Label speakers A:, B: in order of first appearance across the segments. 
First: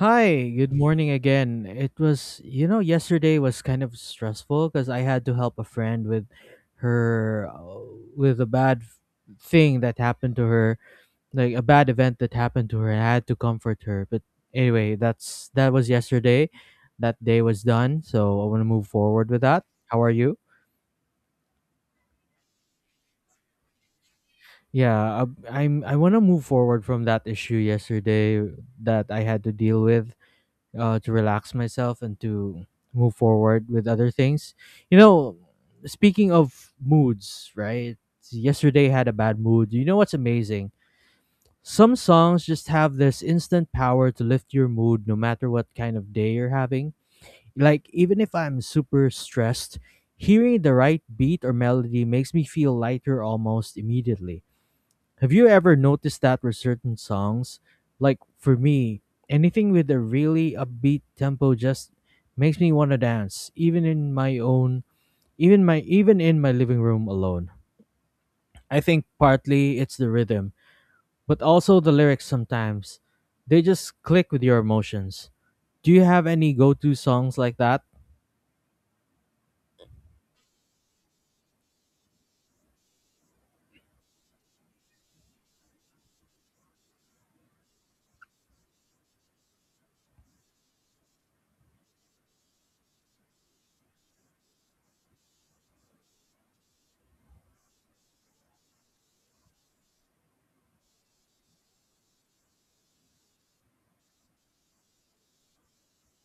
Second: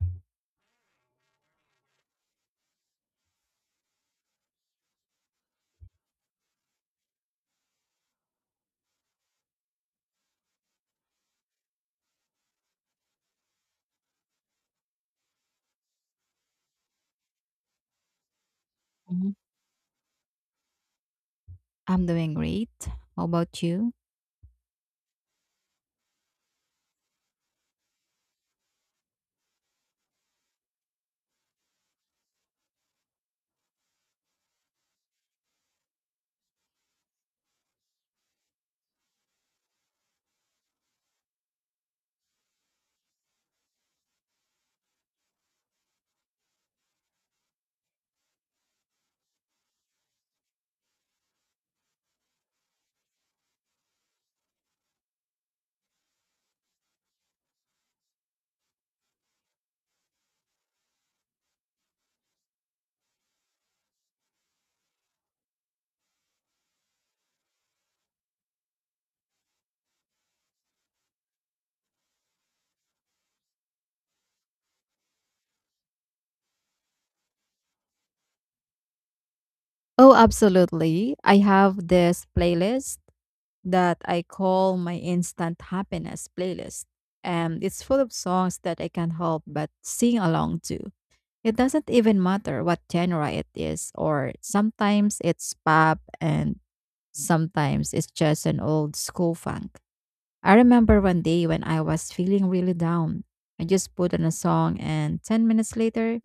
A: Hi, good morning again. It was, you know, yesterday was kind of stressful because I had to help a friend with her, uh, with a thing that happened to her, like a bad event that happened to her, and I had to comfort her. But anyway, that was yesterday. That day was done, so I want to move forward
B: Mhm.
A: with that. How are you?
B: I'm doing great. How about you?
A: Yeah, I want to move forward from that issue yesterday that I had to deal with to relax myself and to move forward with other things. You know, speaking of moods, right? Yesterday had a bad mood. You know what's amazing? Some songs just have this instant power to lift your mood no matter what kind of day you're having. Like, even if I'm super stressed, hearing the right beat or melody makes me feel lighter almost immediately. Have you ever noticed that with certain songs? Like for me, anything with a really upbeat tempo just makes me want to dance, even in my living room alone. I think partly it's the rhythm, but also the lyrics sometimes. They just click with your emotions. Do you have any go-to songs like that?
B: Oh, absolutely. I have this playlist that I call my instant happiness playlist. And it's full of songs that I can't help but sing along to. It doesn't even matter what genre it is, or sometimes it's pop and sometimes it's just an old school funk. I remember one day when I was feeling really down. I just put on a song, and 10 minutes later,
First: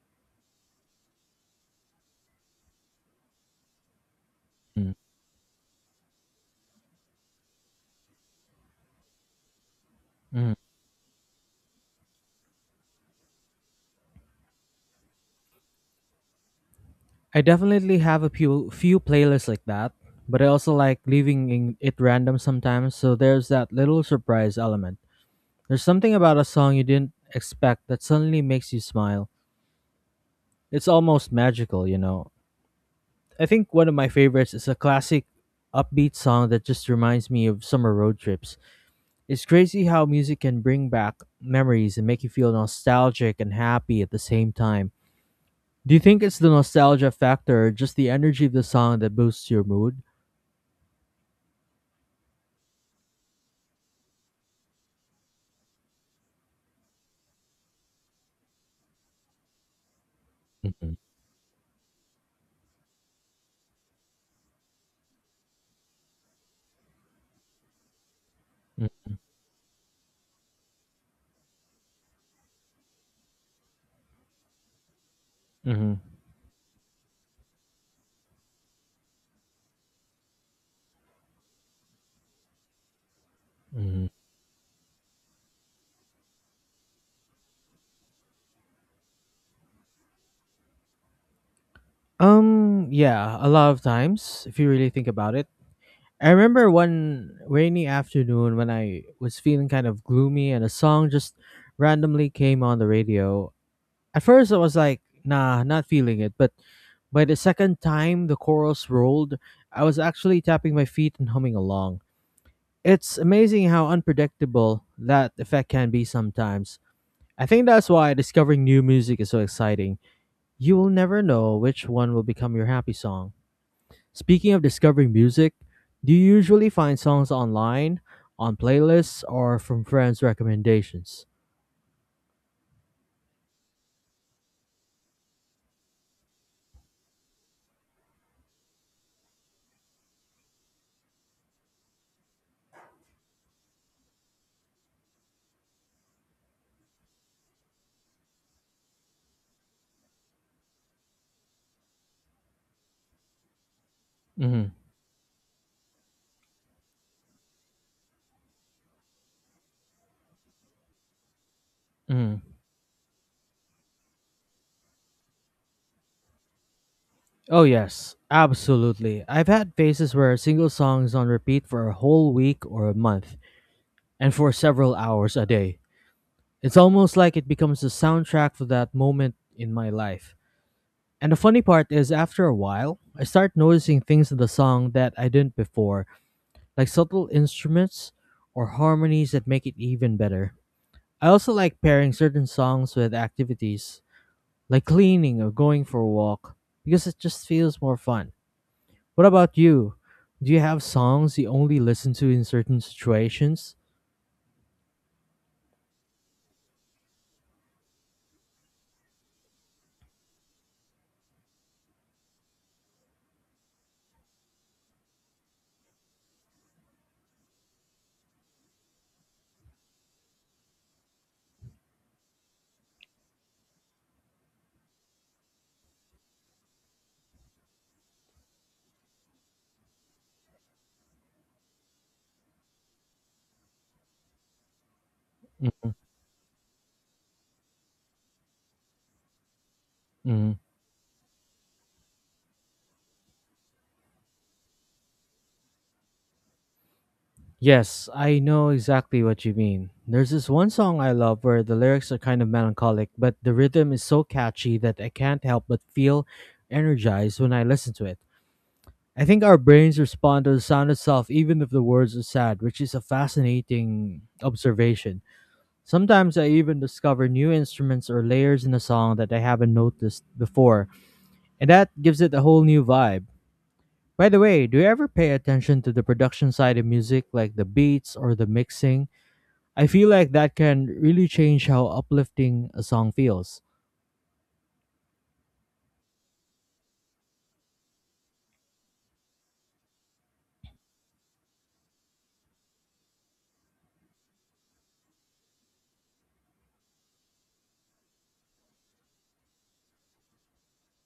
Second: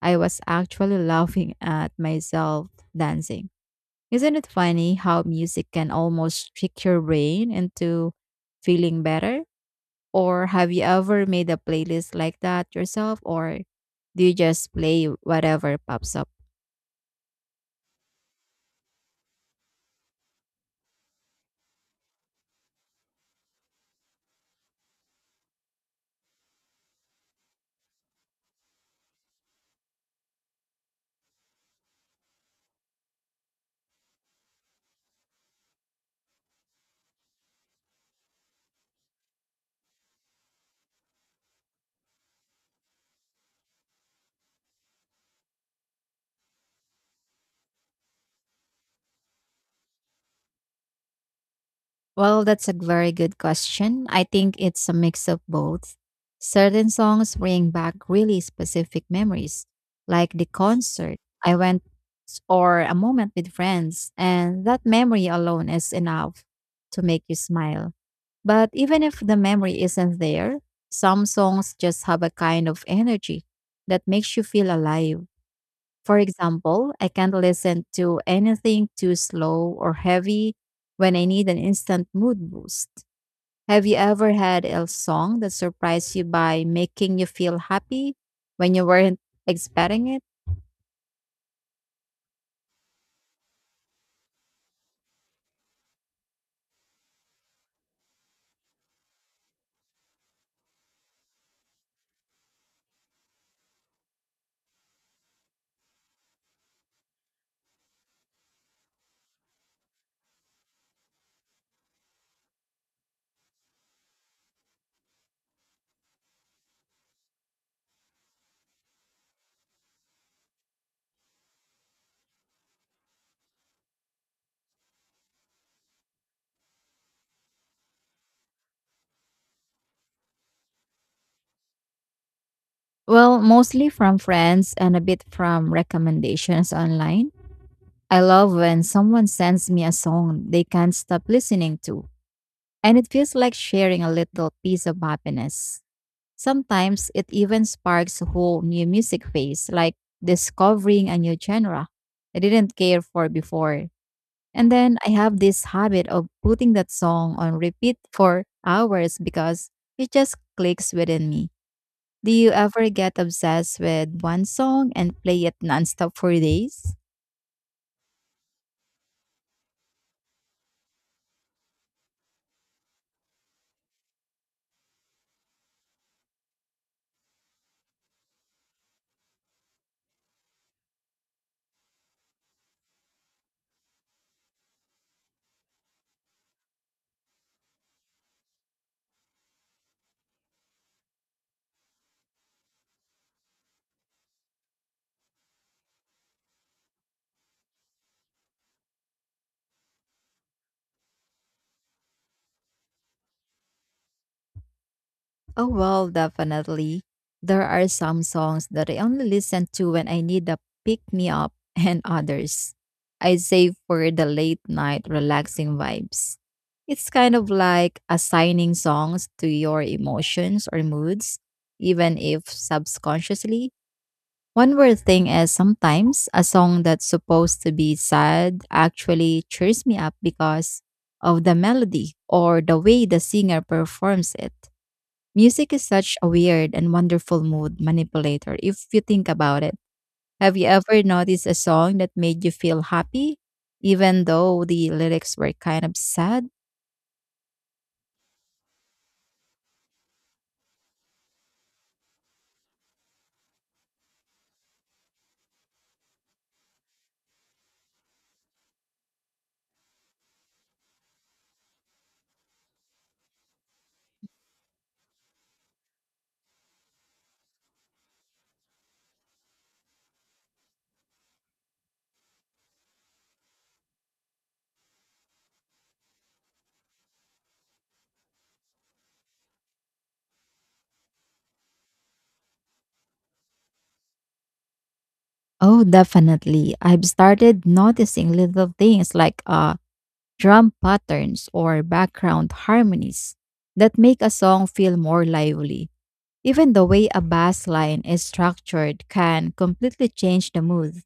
B: I was actually laughing at myself dancing. Isn't it
A: Mm,
B: funny how music can almost trick your brain into feeling better? Or
A: mm.
B: have you ever made a playlist like that yourself? Or do you just play whatever pops up?
A: I definitely have a few playlists like that, but I also like leaving it random sometimes, so there's that little surprise element. There's something about a song you didn't expect that suddenly makes you smile. It's almost magical, you know. I think one of my favorites is a classic upbeat song that just reminds me of summer road trips. It's crazy how music can bring back memories and make you feel nostalgic and happy at the same time. Do you think it's the nostalgia factor or just the energy of the song that boosts your mood?
B: Well, that's a very good question. I think it's a mix of both. Certain songs bring back really specific memories, like the
A: Mm-hmm.
B: concert I went or a moment with friends, and that memory alone is enough to make you smile. But even if the memory isn't there, some songs just have a kind of energy that makes you feel alive.
A: Mm-hmm.
B: For example, I can't listen to anything too slow or heavy when I need an instant mood boost. Have you ever had a song that surprised you by making you feel happy when you weren't expecting it?
A: Yeah, a lot of times, if you really think about it. I remember one rainy afternoon when I was feeling kind of gloomy and a song just randomly came on the radio. At first, I was like, nah, not feeling it. But by the second time the chorus rolled, I was actually tapping my feet and humming along. It's amazing how unpredictable that effect can be sometimes. I think that's why discovering new music is so exciting. You will never know which one will become your happy song. Speaking of discovering music, do you usually find songs online, on playlists, or from friends' recommendations?
B: Well, mostly from friends and a bit from recommendations online. I love when someone sends me a song they can't stop listening to, and it feels like sharing a little piece of happiness. Sometimes it even sparks a whole new music phase, like discovering a new genre I didn't care for before. And
A: Hmm.
B: then I have this habit of putting that song on repeat for hours because it just clicks within me. Do
A: Hmm.
B: you ever get obsessed with one song and play it nonstop for days?
A: Oh, yes, absolutely. I've had phases where a single song is on repeat for a whole week or a month, and for several hours a day. It's almost like it becomes the soundtrack for that moment in my life. And the funny part is, after a while, I start noticing things in the song that I didn't before, like subtle instruments or harmonies that make it even better. I also like pairing certain songs with activities, like cleaning or going for a walk, because it just feels more fun. What about you? Do you have songs you only listen to in certain situations?
B: Oh, well, definitely. There are some songs that I only listen to when I need a pick me up, and others I save for the late night relaxing vibes. It's kind of like assigning songs to your emotions or moods, even if subconsciously. One weird thing is sometimes a song that's supposed to be sad actually cheers me up because of the melody or the way the singer performs it. Music is such a weird and wonderful mood manipulator if you think about it.
A: Mm.
B: Have you ever noticed a song that made you feel happy, even though the lyrics were kind of sad?
A: Yes, I know exactly what you mean. There's this one song I love where the lyrics are kind of melancholic, but the rhythm is so catchy that I can't help but feel energized when I listen to it. I think our brains respond to the sound itself, even if the words are sad, which is a fascinating observation. Sometimes I even discover new instruments or layers in a song that I haven't noticed before, and that gives it a whole new vibe. By the way, do you ever pay attention to the production side of music, like the beats or the mixing? I feel like that can really change how uplifting a song feels.
B: Oh, definitely. I've started noticing little things like drum patterns or background harmonies that make a song feel more lively. Even the way a bass line is structured can completely change the mood.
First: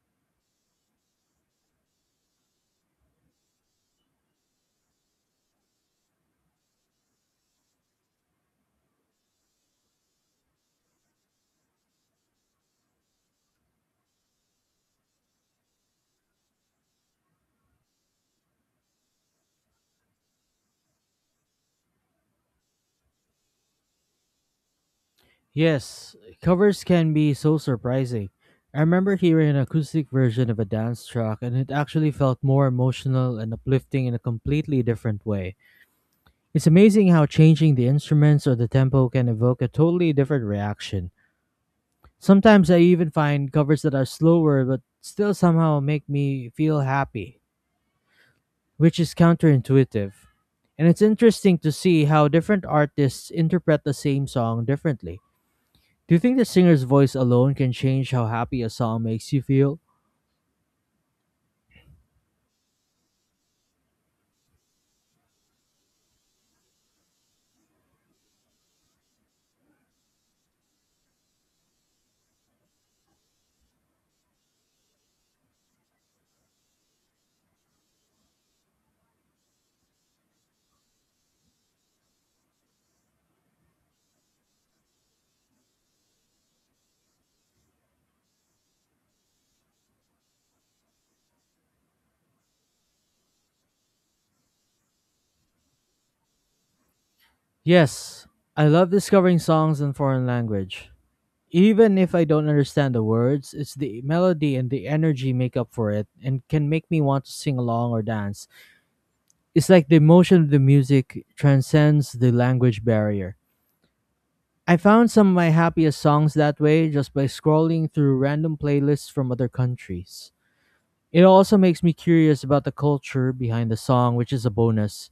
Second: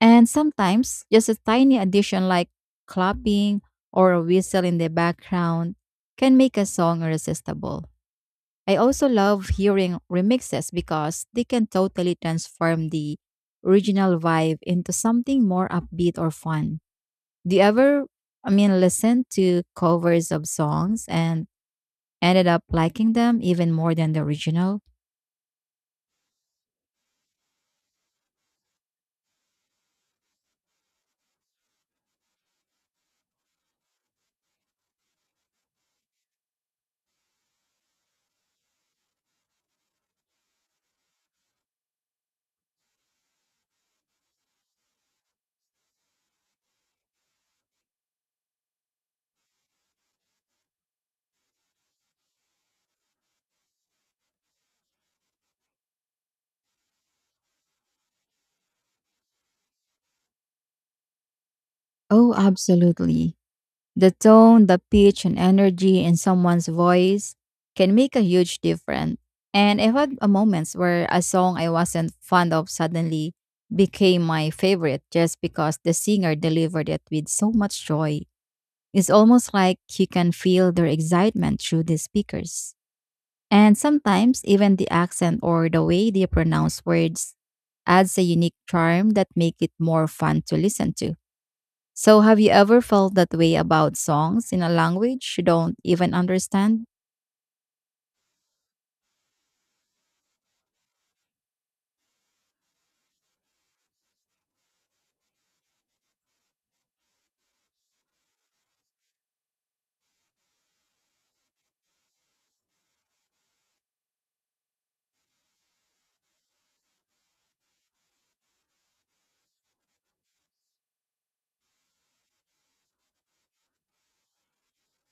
B: And sometimes, just a tiny addition like clapping or a whistle in the background can make a song irresistible. I also love hearing remixes because they can totally transform the original vibe into something more upbeat or fun. Do you ever, listen to covers of songs and ended up liking them even more than the original?
A: Yes, covers can be so surprising. I remember hearing an acoustic version of a dance track, and it actually felt more emotional and uplifting in a completely different way. It's amazing how changing the instruments or the tempo can evoke a totally different reaction. Sometimes I even find covers that are slower but still somehow make me feel happy, which is counterintuitive. And it's interesting to see how different artists interpret the same song differently. Do you think the singer's voice alone can change how happy a song makes you feel?
B: Oh, absolutely. The tone, the pitch, and energy in someone's voice can make a huge difference. And I've had a moments where a song I wasn't fond of suddenly became my favorite just because the singer delivered it with so much joy. It's almost like you can feel their excitement through the speakers. And sometimes even the accent or the way they pronounce words adds a unique charm that make it more fun to listen to. So, have you ever felt that way about songs in a language you don't even understand?
A: Yes, I love discovering songs in foreign language. Even if I don't understand the words, it's the melody and the energy make up for it and can make me want to sing along or dance. It's like the emotion of the music transcends the language barrier. I found some of my happiest songs that way just by scrolling through random playlists from other countries. It also makes me curious about the culture behind the song, which is a bonus.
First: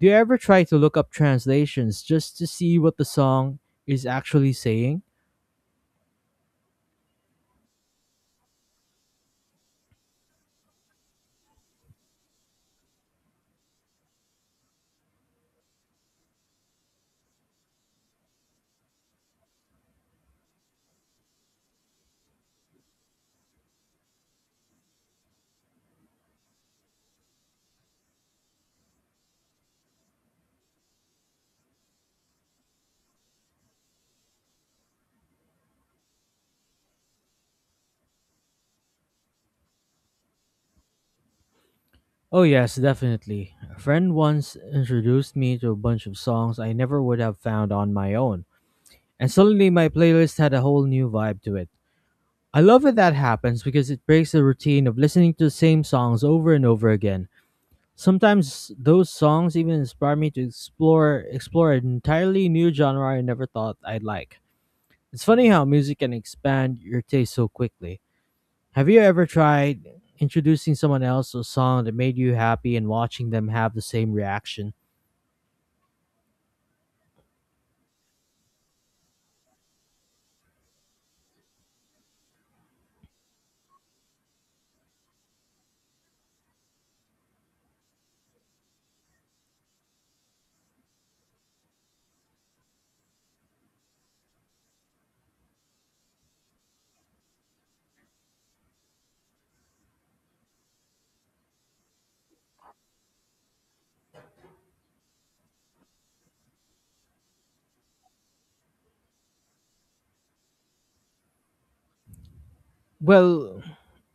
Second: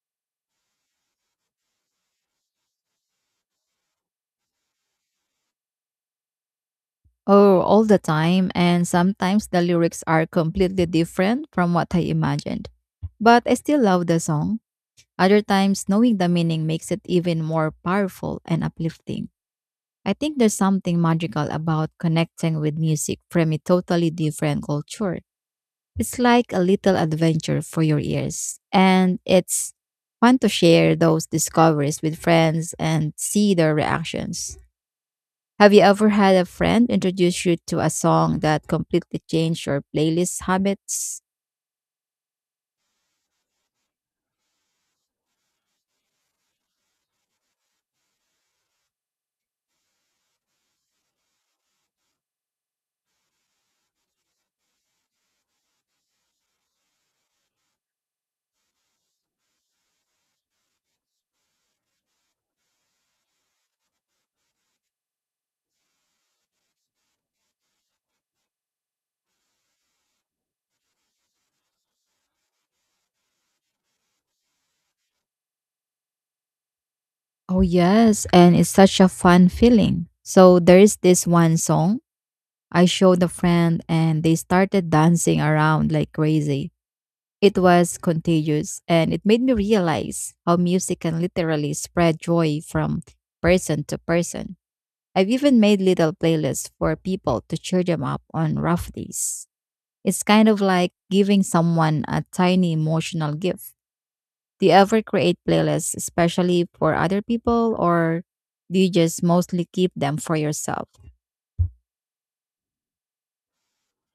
A: Do you ever try to look up translations just to see what the song is actually saying?
B: Oh, all the time, and sometimes the lyrics are completely different from what I imagined. But I still love the song. Other times, knowing the meaning makes it even more powerful and uplifting. I think there's something magical about connecting with music from a totally different culture. It's like a little adventure for your ears. And it's fun to share those discoveries with friends and see their reactions. Have you ever had a friend introduce you to a song that completely changed your playlist habits?
A: Oh, yes, definitely. A friend once introduced me to a bunch of songs I never would have found on my own, and suddenly my playlist had a whole new vibe to it. I love when that happens because it breaks the routine of listening to the same songs over and over again. Sometimes those songs even inspire me to explore an entirely new genre I never thought I'd like. It's funny how music can expand your taste so quickly. Have you ever tried introducing someone else to a song that made you happy and watching them have the same reaction?
B: Oh, yes. And it's such a fun feeling. So there is this one song I showed a friend, and they started dancing around like crazy. It was contagious and it made me realize how music can literally spread joy from person to person. I've even made little playlists for people to cheer them up on rough days. It's kind of like giving someone a tiny emotional gift. Do you ever create playlists especially for other people or do you just mostly keep them for yourself?
A: Well,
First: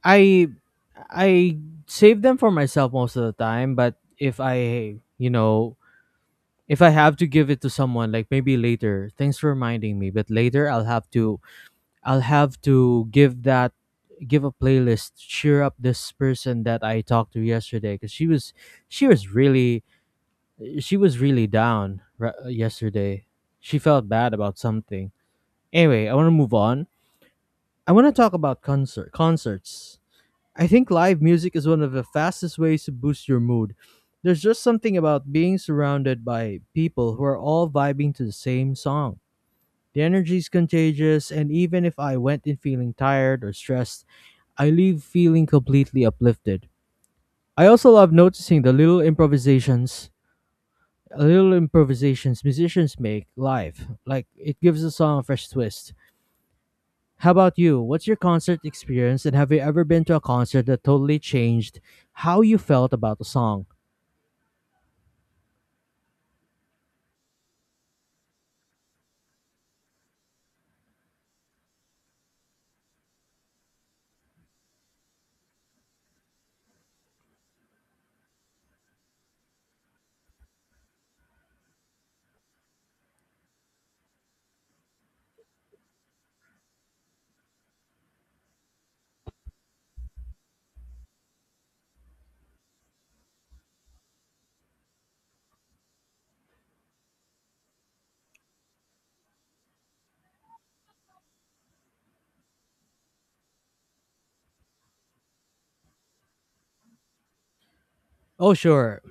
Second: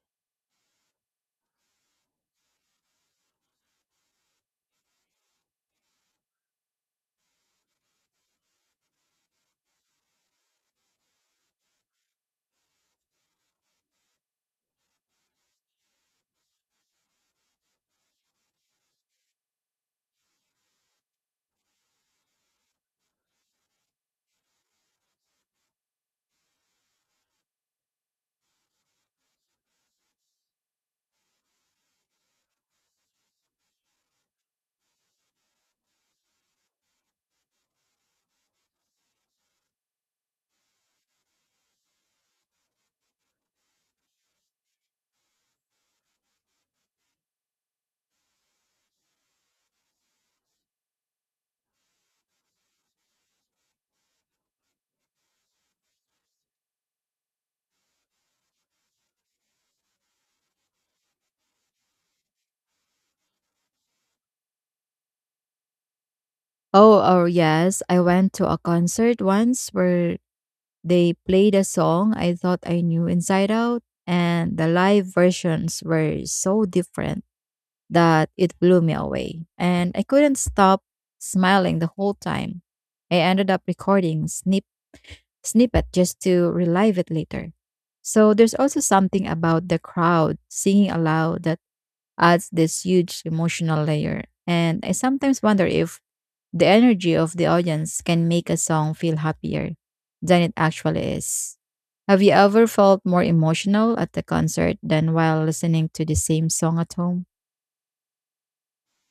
A: I I save them for myself most of the time, but if I, you know, if I have to give it to someone like maybe later, thanks for reminding me, but later I'll have to give a playlist to cheer up this person that I talked to yesterday cuz she was really she was really yesterday. She felt bad about something. Anyway, I want to move on. I want to talk about concerts. I think live music is one of the fastest ways to boost your mood. There's just something about being surrounded by people who are all vibing to the same song. The energy is contagious, and even if I went in feeling tired or stressed, I leave feeling completely uplifted. I also love noticing the little improvisations musicians make live. Like it gives a song a fresh twist. How about you? What's your concert experience and have you ever been to a concert that totally changed how you felt about the song?
B: Oh, oh yes, I went to a concert once where they played a song I thought I knew inside out, and the live versions were so different that it blew me away. And I couldn't stop smiling the whole time. I ended up recording snippet just to relive it later. So there's also something about the crowd singing aloud that adds this huge emotional layer. And I sometimes wonder if the energy of the audience can make a song feel happier than it actually is. Have you ever felt more emotional at the concert than while listening to the same song at home?
A: Oh sure.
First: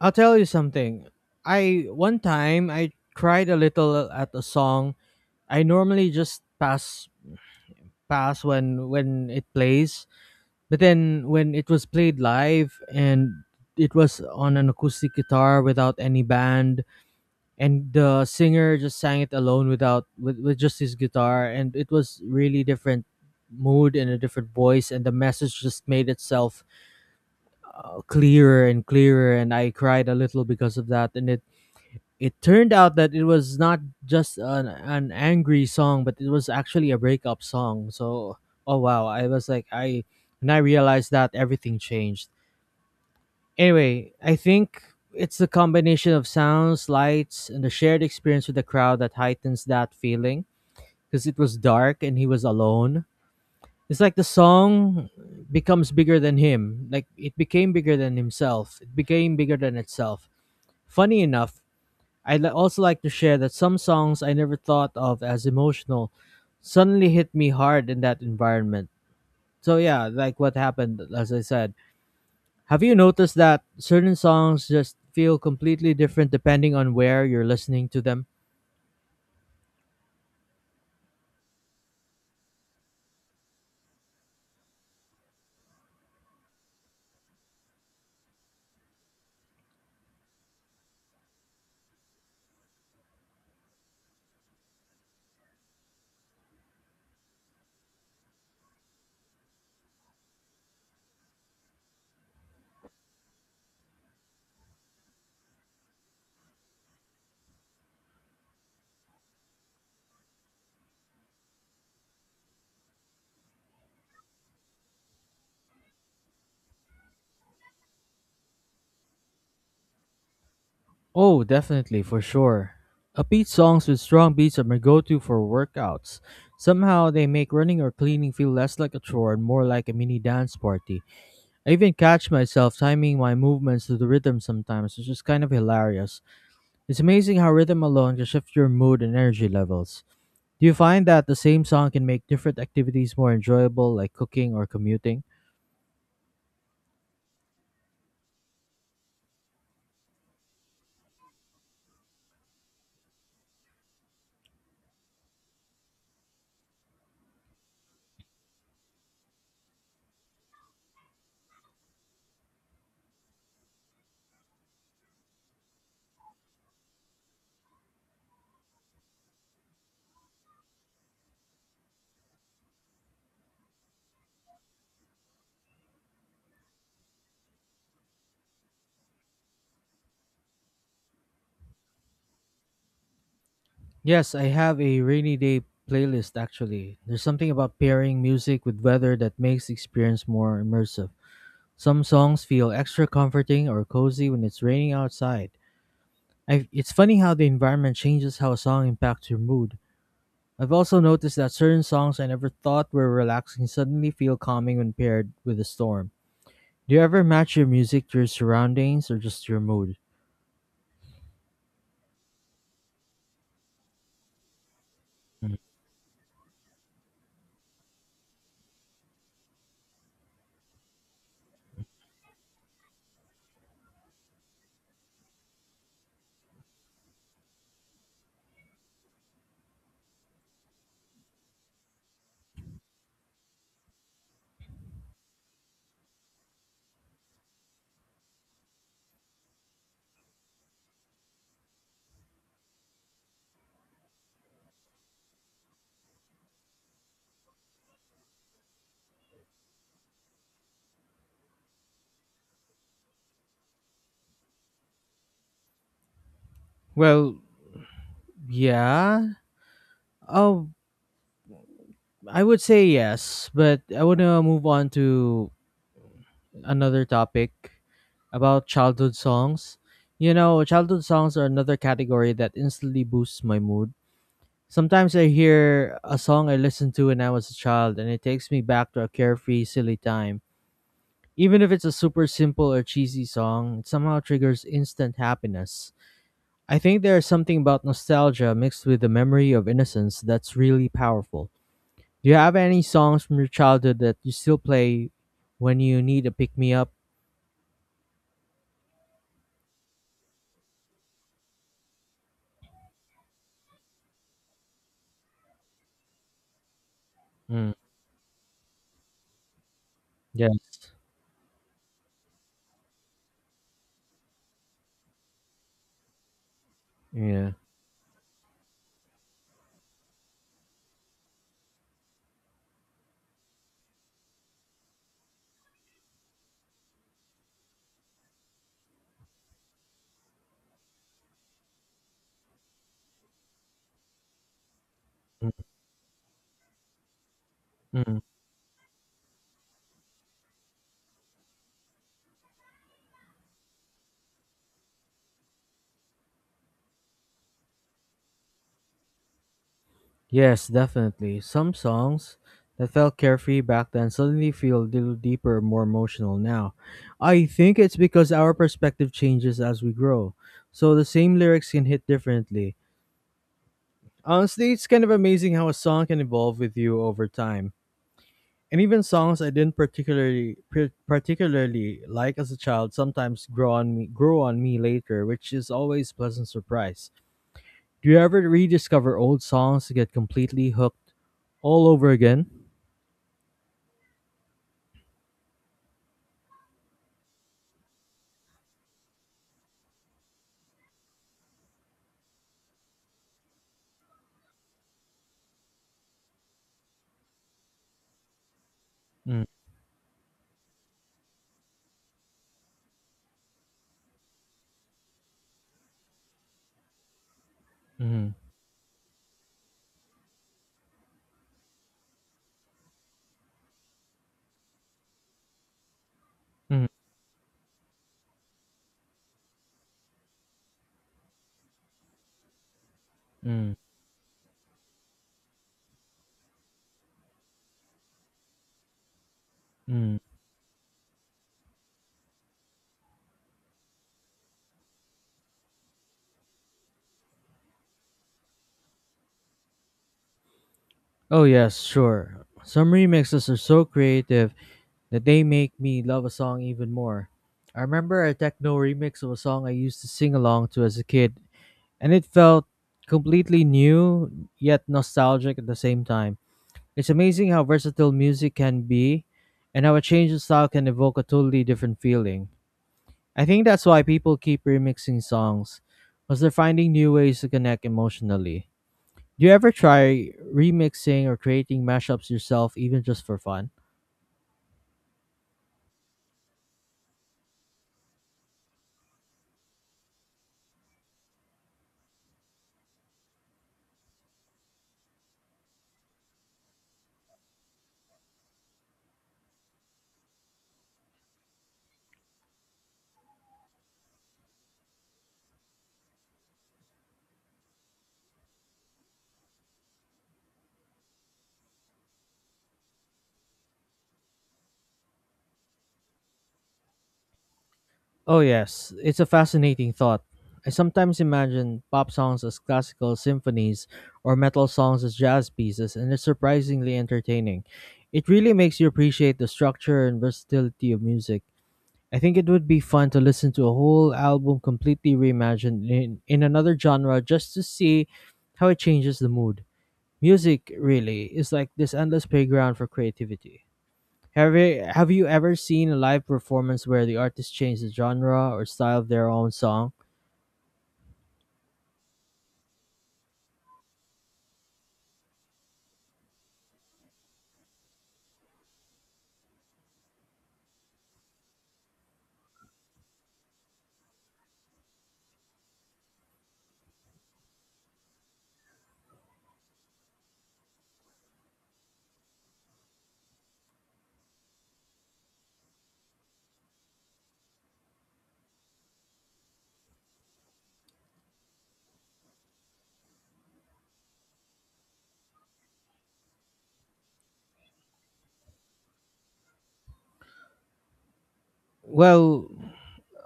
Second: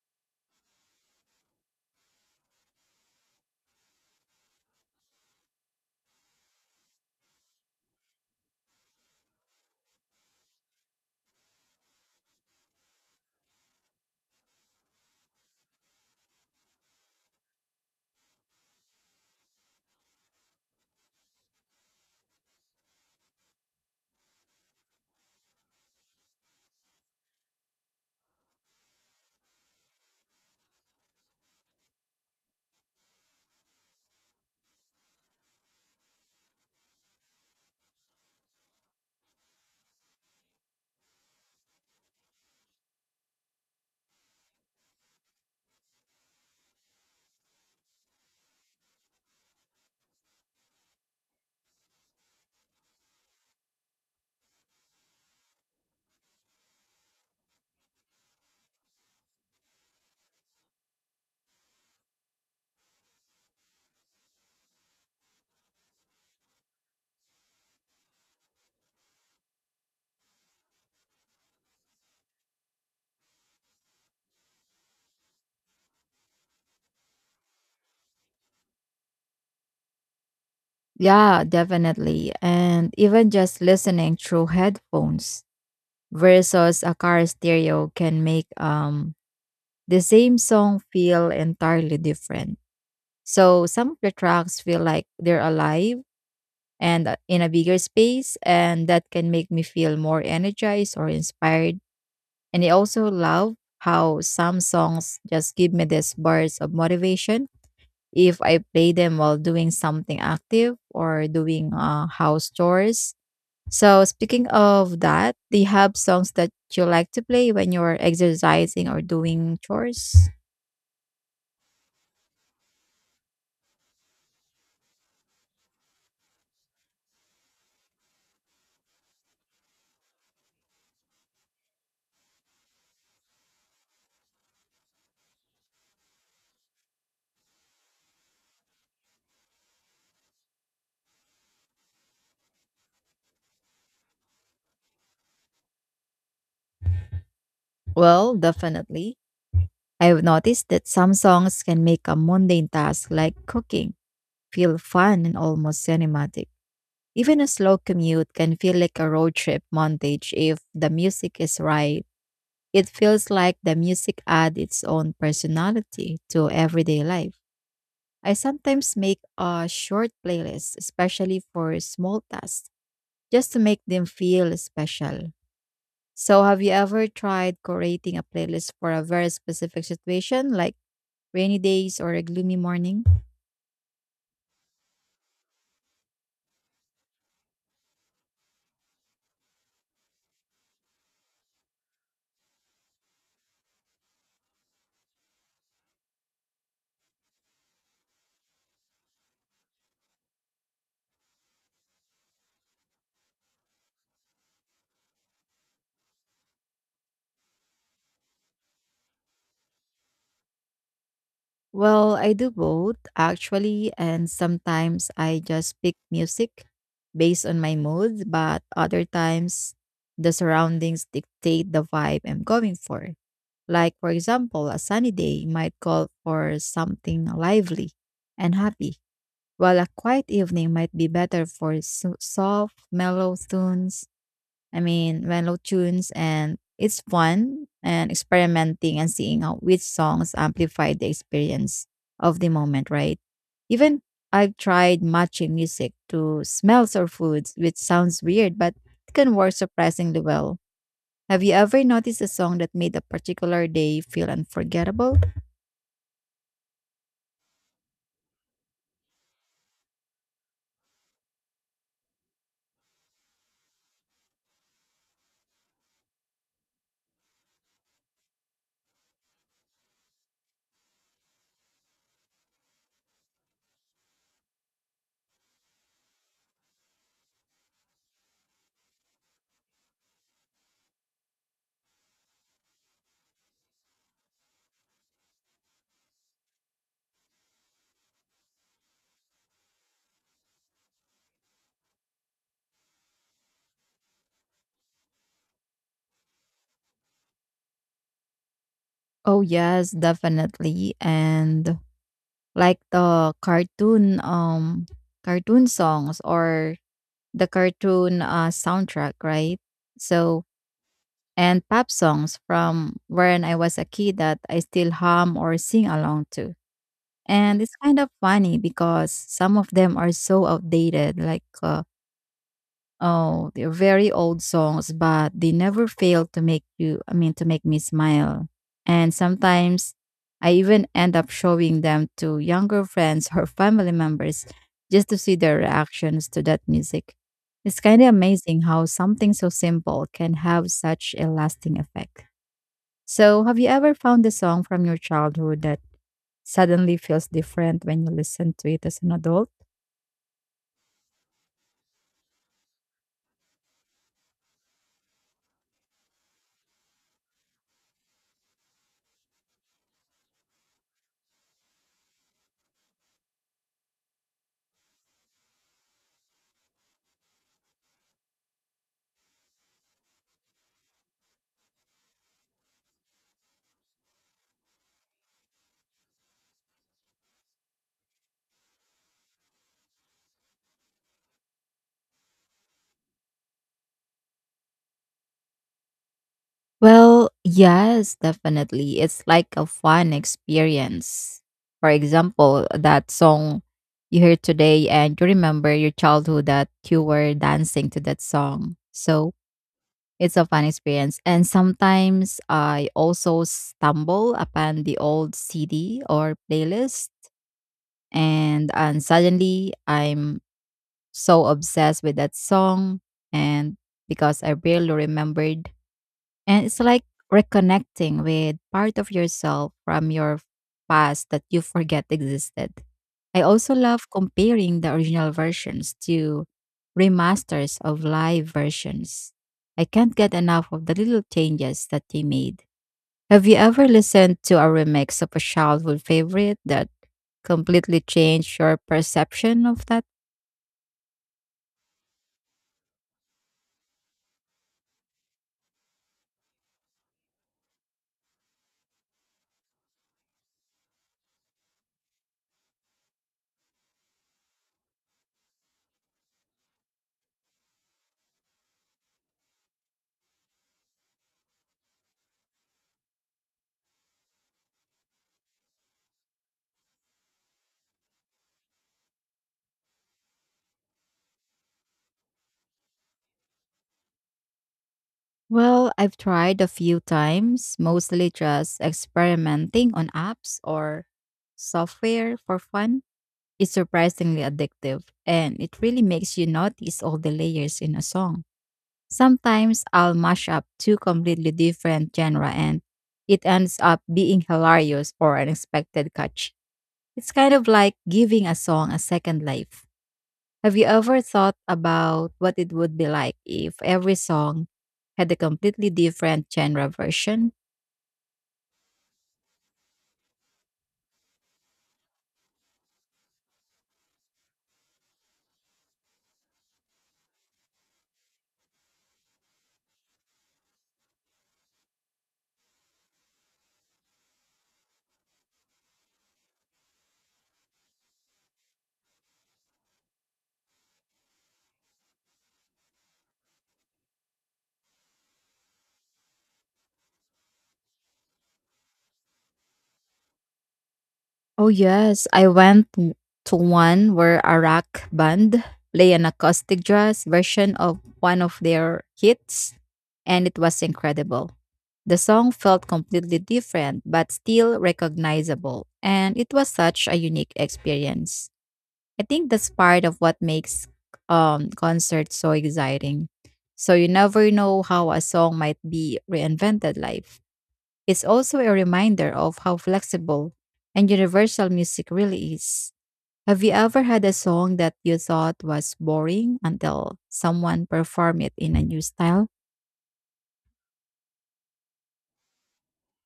A: I'll tell you something. I One time I cried a little at a song. I normally just pass when it plays. But then when it was played live and it was on an acoustic guitar without any band and the singer just sang it alone without with just his guitar and it was really different mood and a different voice and the message just made itself clearer and clearer and I cried a little because of that and it turned out that it was not just an angry song but it was actually a breakup song so oh wow I was like I when I realized that everything changed. Anyway, I think it's the combination of sounds, lights, and the shared experience with the crowd that heightens that feeling because it was dark and he was alone. It's like the song becomes bigger than him. Like it became bigger than himself. It became bigger than itself. Funny enough, also like to share that some songs I never thought of as emotional suddenly hit me hard in that environment. So yeah, like what happened as I said, have you noticed that certain songs just feel completely different depending on where you're listening to them?
B: Yeah, definitely. And even just listening through headphones versus a car stereo can make the same song feel entirely different. So some of the tracks feel like they're alive and in a bigger space, and that can make me feel more energized or inspired. And I also love how some songs just give me these bursts of motivation if I play them while doing something active or doing house chores. So, speaking of that, do you have songs that you like to play when you're exercising or doing chores?
A: Oh, definitely, for sure. Upbeat songs with strong beats are my go to for workouts. Somehow they make running or cleaning feel less like a chore and more like a mini dance party. I even catch myself timing my movements to the rhythm sometimes, which is kind of hilarious. It's amazing how rhythm alone can shift your mood and energy levels. Do you find that the same song can make different activities more enjoyable, like cooking or commuting?
B: Well, definitely. I've noticed that some songs can make a mundane task like cooking feel fun and almost cinematic. Even a slow commute can feel like a road trip montage if the music is right. It feels like the music adds its own personality to everyday life. I sometimes make a short playlist, especially for small tasks, just to make them feel special. So, have you ever tried creating a playlist for a very specific situation, like rainy days or a gloomy morning?
A: Yes, I have a rainy day playlist actually. There's something about pairing music with weather that makes the experience more immersive. Some songs feel extra comforting or cozy when it's raining outside. I It's funny how the environment changes how a song impacts your mood. I've also noticed that certain songs I never thought were relaxing suddenly feel calming when paired with a storm. Do you ever match your music to your surroundings or just your mood?
B: Well, I do both actually, and sometimes I just pick music based on my mood, but other times the surroundings dictate the vibe I'm going for. Like, for example, a sunny day might call for something lively and happy, while a quiet evening might be better for soft, mellow tunes. I mean, mellow tunes, and it's fun and experimenting and seeing how which songs amplify the experience of the moment, right? Even I've tried matching music to smells or foods, which sounds weird, but it can work surprisingly well. Have you ever noticed a song that made a particular day feel unforgettable?
A: Well, yeah. Oh, I would say yes, but I want to move on to another topic about childhood songs. You know, childhood songs are another category that instantly boosts my mood. Sometimes I hear a song I listened to when I was a child and it takes me back to a carefree, silly time. Even if it's a super simple or cheesy song, it somehow triggers instant happiness. I think there is something about nostalgia mixed with the memory of innocence that's really powerful. Do you have any songs from your childhood that you still play when you need a pick me up?
B: Oh yes, definitely. And like the cartoon cartoon songs, or the
A: Mm,
B: cartoon soundtrack, right? So,
A: yes.
B: and pop songs from when I was a kid that I still hum or sing along to.
A: Yeah.
B: And it's kind of funny because some of them are so outdated, like oh, they're very old songs, but they never fail to make you, to make me smile. And sometimes I even end up showing them to younger friends or family members just to see
A: Mm,
B: their reactions to that music. It's kind of
A: mm.
B: amazing how something so simple can have such a lasting effect. So, have you ever found a song from your childhood that suddenly feels different when you listen to it as an adult?
A: Yes, definitely. Some songs that felt carefree back then suddenly feel a little deeper, more emotional now. I think it's because our perspective changes as we grow, so the same lyrics can hit differently. Honestly, it's kind of amazing how a song can evolve with you over time. And even songs I didn't particularly like as a child sometimes grow on me later, which is always a pleasant surprise. Do you ever rediscover old songs to get completely hooked all over again?
B: Well, yes, definitely. It's like a fun experience. For example, that song you heard today and you remember your childhood that you were dancing to that song. So
A: Mm,
B: it's a fun experience. And sometimes I also stumble upon the old CD or playlist,
A: mm,
B: and suddenly I'm so obsessed with that song, and because I barely remembered, and it's
A: mm,
B: like reconnecting with part of yourself from your past that you forget existed. I
A: mm,
B: also love comparing the original versions to remasters of live versions. I can't
A: mm.
B: get enough of the little changes that they made. Have you ever listened to a remix of a childhood favorite that completely changed your perception of that?
A: Oh yes, sure. Some remixes are so creative that they make me love a song even more. I remember a techno remix of a song I used to sing along to as a kid and it felt completely new yet nostalgic at the same time. It's amazing how versatile music can be and how a change of style can evoke a totally different feeling. I think that's why people keep remixing songs, because they're finding new ways to connect emotionally. Do you ever try remixing or creating mashups yourself, even just for fun?
B: Well, I've tried a few times, mostly just experimenting on apps or software for fun. It's surprisingly addictive, and it really makes you notice all the layers in a song. Sometimes I'll mash up two completely different genres, and it ends up being hilarious or unexpected catch. It's kind of like giving a song a second life. Have you ever thought about what it would be like if every song had a completely different genre version?
A: Oh, yes, it's a fascinating thought. I sometimes imagine pop songs as classical symphonies or metal songs as jazz pieces, and it's surprisingly entertaining. It really makes you appreciate the structure and versatility of music. I think it would be fun to listen to a whole album completely reimagined in another genre just to see how it changes the mood. Music, really, is like this endless playground for creativity. Have you ever seen a live performance where the artist changed the genre or style of their own song?
B: Oh, yes. I went to one where a rock band played an acoustic jazz version of one of their hits, and it was incredible. The song felt completely different, but still recognizable, and it was such a unique experience. I think that's part of what makes concerts so exciting. So you never know how a song might be reinvented live. It's also a reminder of how flexible and universal music really is. Have you ever had a song that you thought was boring until someone performed it in a new style?
A: Well,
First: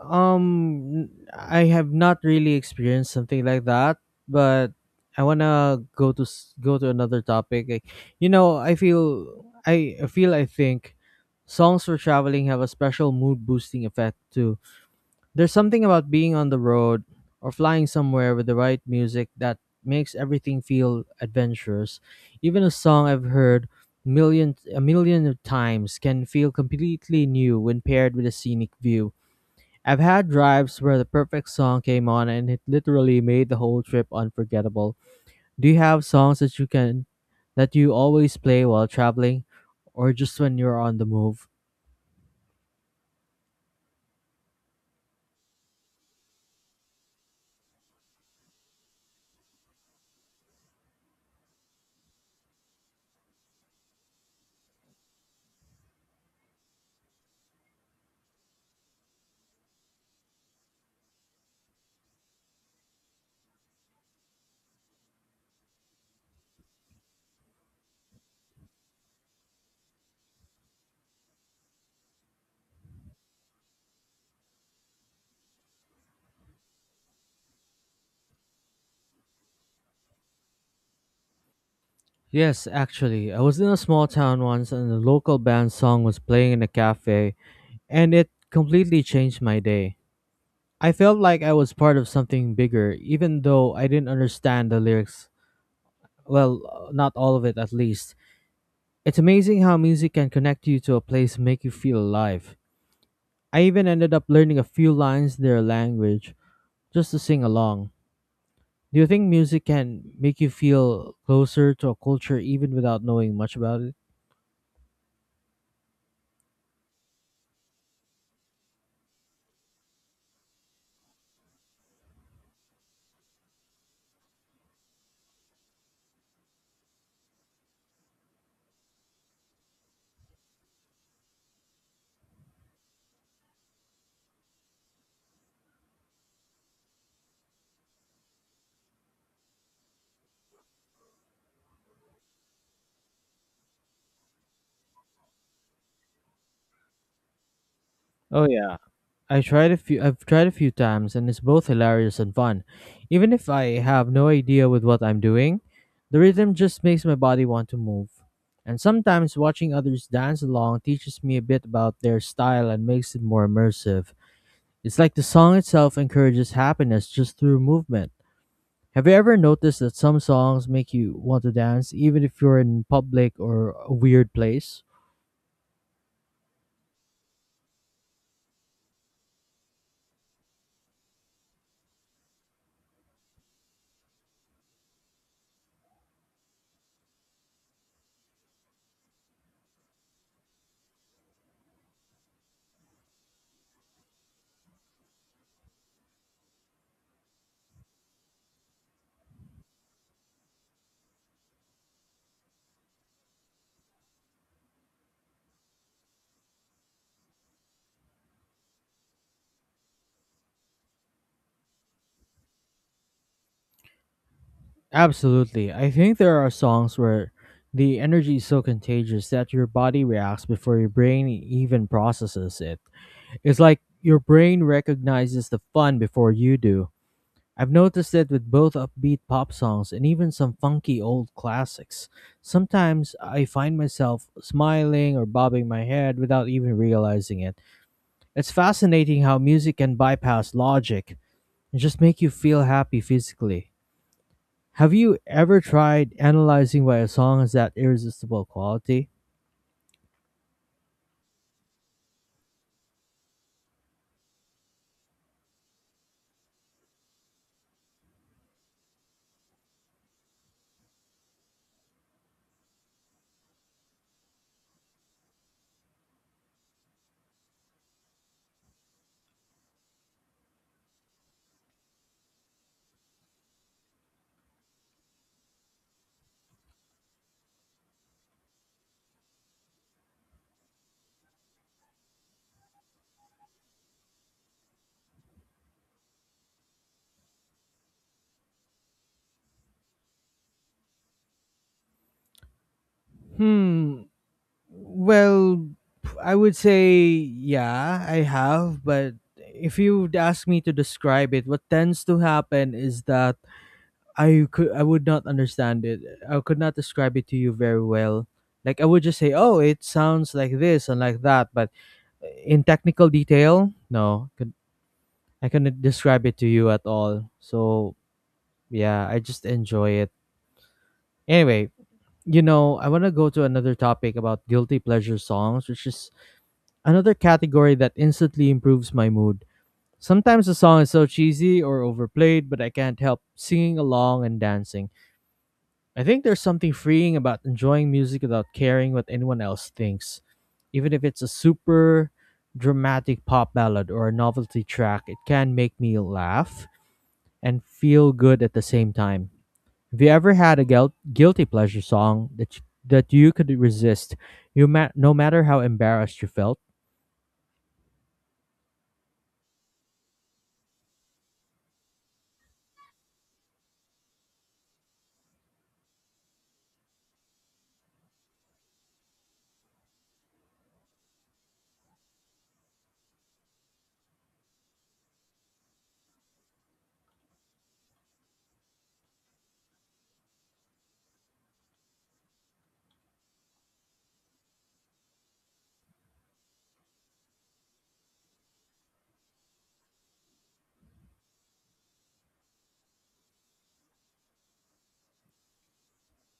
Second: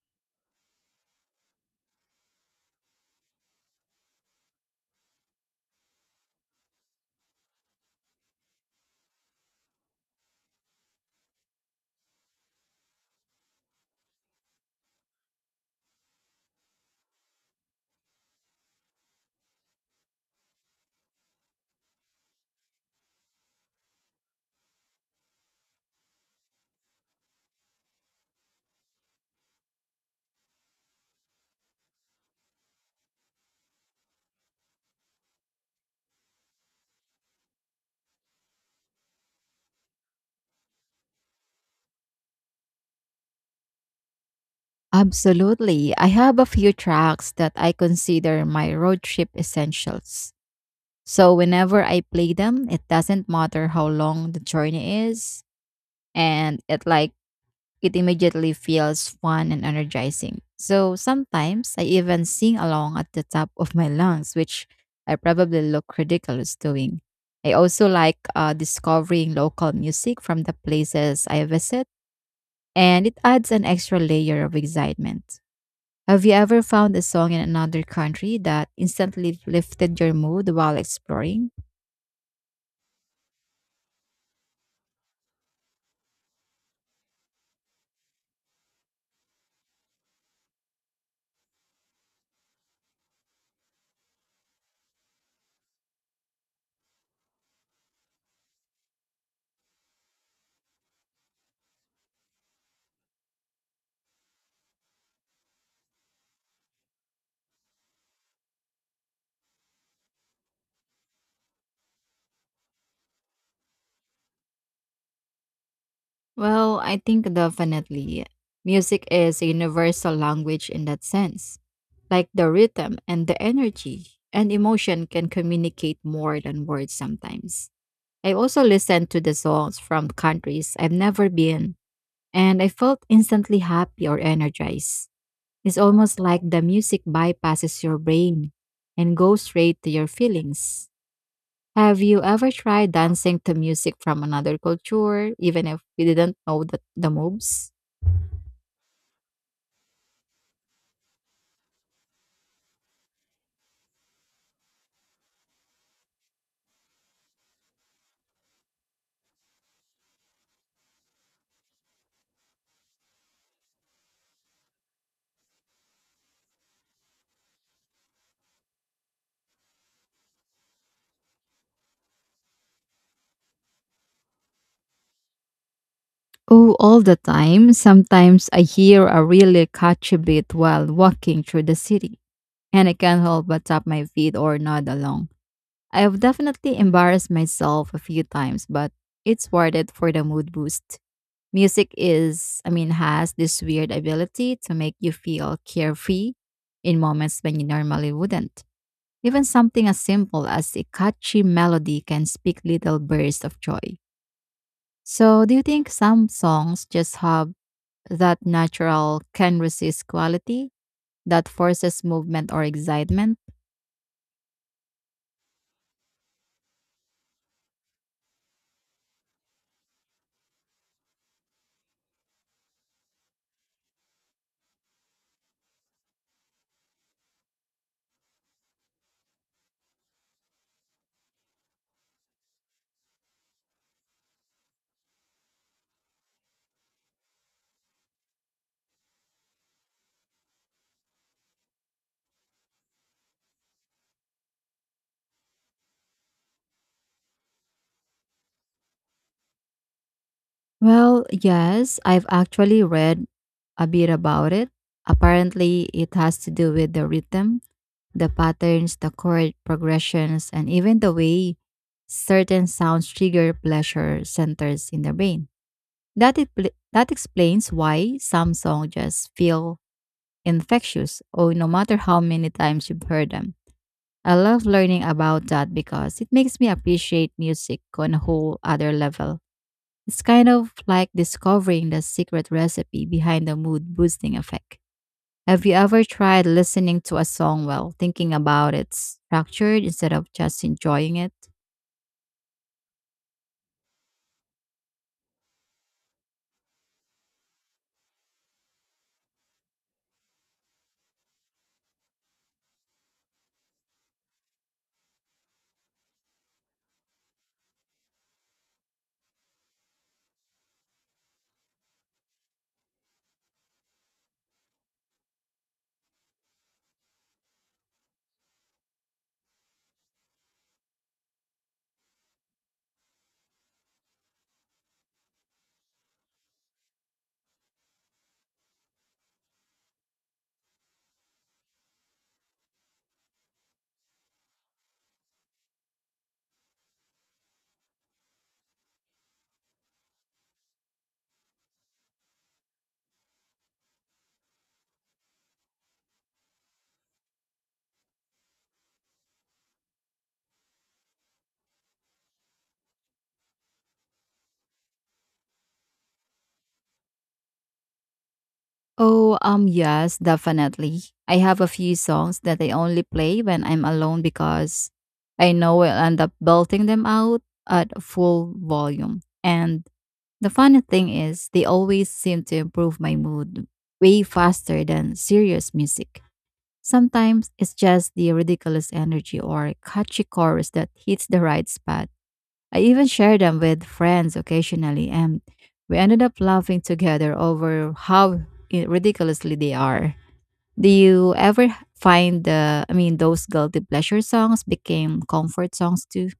A: I have not really experienced something like that, but I wanna go to another topic. Like, you know, I feel I think songs for traveling have a special mood boosting effect too. There's something about being on the road or flying somewhere with the right music that makes everything feel adventurous. Even a song I've heard million of times can feel completely new when paired with a scenic view. I've had drives where the perfect song came on and it literally made the whole trip unforgettable. Do you have songs that you can that you always play while traveling or just when you're on the move?
B: Absolutely. I have a few tracks that I consider my road trip essentials. So whenever I play them, it doesn't matter how long the journey is, and it immediately feels fun and energizing. So sometimes I even sing along at the top of my lungs, which I probably look ridiculous doing. I also like discovering local music from the places I visit, and it adds an extra layer of excitement. Have you ever found a song in another country that instantly lifted your mood while exploring?
A: Yes, actually, I was in a small town once and the local band song was playing in a cafe, and it completely changed my day. I felt like I was part of something bigger, even though I didn't understand the lyrics. Well, not all of it at least. It's amazing how music can connect you to a place and make you feel alive. I even ended up learning a few lines in their language just to sing along. Do you think music can make you feel closer to a culture even without knowing much about it?
B: Well, I think definitely. Music is a universal language in that sense. Like the rhythm and the energy and emotion can communicate more than words sometimes. I also listened to the songs from countries I've never been, and I felt instantly happy or energized. It's almost like the music bypasses your brain and goes straight to your feelings. Have you ever tried dancing to music from another culture, even if we didn't know the moves?
A: Oh, yeah. I've tried a few times and it's both hilarious and fun. Even if I have no idea with what I'm doing, the rhythm just makes my body want to move. And sometimes watching others dance along teaches me a bit about their style and makes it more immersive. It's like the song itself encourages happiness just through movement. Have you ever noticed that some songs make you want to dance even if you're in public or a weird place?
B: Oh, all the time. Sometimes I hear a really catchy beat while walking through the city, and I can't help but tap my feet or nod along. I have definitely embarrassed myself a few times, but it's worth it for the mood boost. Music is, I mean, has this weird ability to make you feel carefree in moments when you normally wouldn't. Even something as simple as a catchy melody can speak little bursts of joy. So, do you think some songs just have that natural can resist quality that forces movement or excitement?
A: Absolutely. I think there are songs where the energy is so contagious that your body reacts before your brain even processes it. It's like your brain recognizes the fun before you do. I've noticed it with both upbeat pop songs and even some funky old classics. Sometimes I find myself smiling or bobbing my head without even realizing it. It's fascinating how music can bypass logic and just make you feel happy physically. Have you ever tried analyzing why a song has that irresistible quality?
B: Well, yes, I've actually read a bit about it. Apparently, it has to do with the rhythm, the patterns, the chord progressions, and even the way certain sounds trigger pleasure centers in the brain. That explains why some songs just feel infectious, or no matter how many times you've heard them. I love learning about that because it makes me appreciate music on a whole other level. It's kind of like discovering the secret recipe behind the mood boosting effect. Have you ever tried listening to a song while thinking about its structure instead of just enjoying it?
A: Hmm. Well, I would say yeah, I have, but if you'd ask me to describe it, what tends to happen is that I would not understand it. I could not describe it to you very well. Like I would just say, "Oh, it sounds like this and like that," but in technical detail, no, I couldn't describe it to you at all. So, yeah, I just enjoy it. Anyway, you know, I want to go to another topic about guilty pleasure songs, which is another category that instantly improves my mood. Sometimes a song is so cheesy or overplayed, but I can't help singing along and dancing. I think there's something freeing about enjoying music without caring what anyone else thinks. Even if it's a super dramatic pop ballad or a novelty track, it can make me laugh and feel good at the same time. Have you ever had a guilty pleasure song that you could resist, no matter how embarrassed you felt?
B: Oh, yes, definitely. I have a few songs that I only play when I'm alone because I know I'll end up belting them out at full volume. And the funny thing is, they always seem to improve my mood way faster than serious music. Sometimes it's just the ridiculous energy or catchy chorus that hits the right spot. I even share them with friends occasionally, and we ended up laughing together over how ridiculously they are. Do you ever h- Find I mean, those guilty pleasure songs became comfort songs too?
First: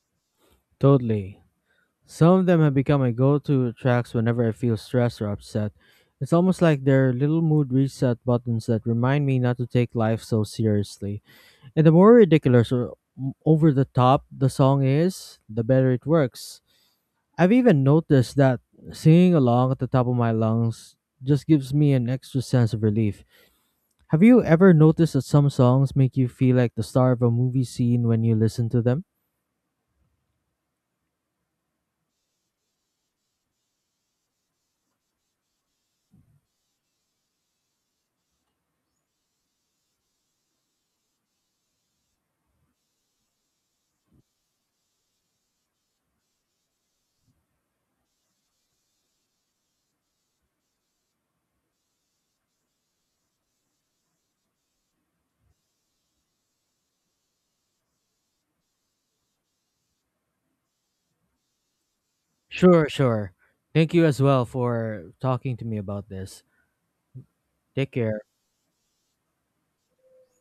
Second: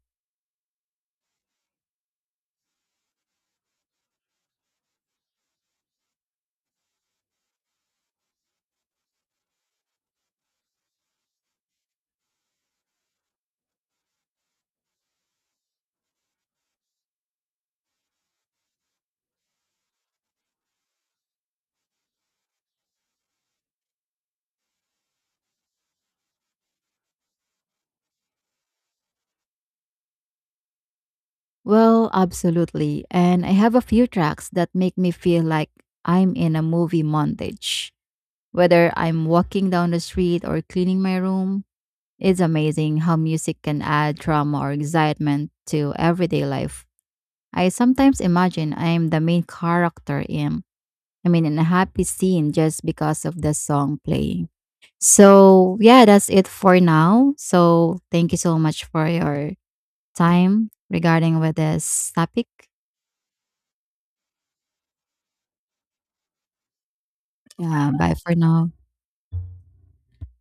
A: Totally. Some of them have become my go to tracks whenever I feel stressed or upset. It's almost like they're little mood reset buttons that remind me not to take life so seriously. And the more ridiculous or over the top the song is, the better it works. I've even noticed that singing along at the top of my lungs just gives me an extra sense of relief. Have you ever noticed that some songs make you feel like the star of a movie scene when you listen to them?
B: Well, absolutely. And I have a few tracks that make me feel like I'm in a movie montage. Whether I'm walking down the street or cleaning my room, it's amazing how music can add drama or excitement to everyday life. I sometimes imagine I am the main character in, I mean, in a happy scene just because of the song playing. So yeah, that's it for now. So thank you so much for your time regarding with this topic.
A: Sure, sure. Thank you as well for talking to me about this.
B: Yeah,
A: Take
B: bye
A: care.
B: for now.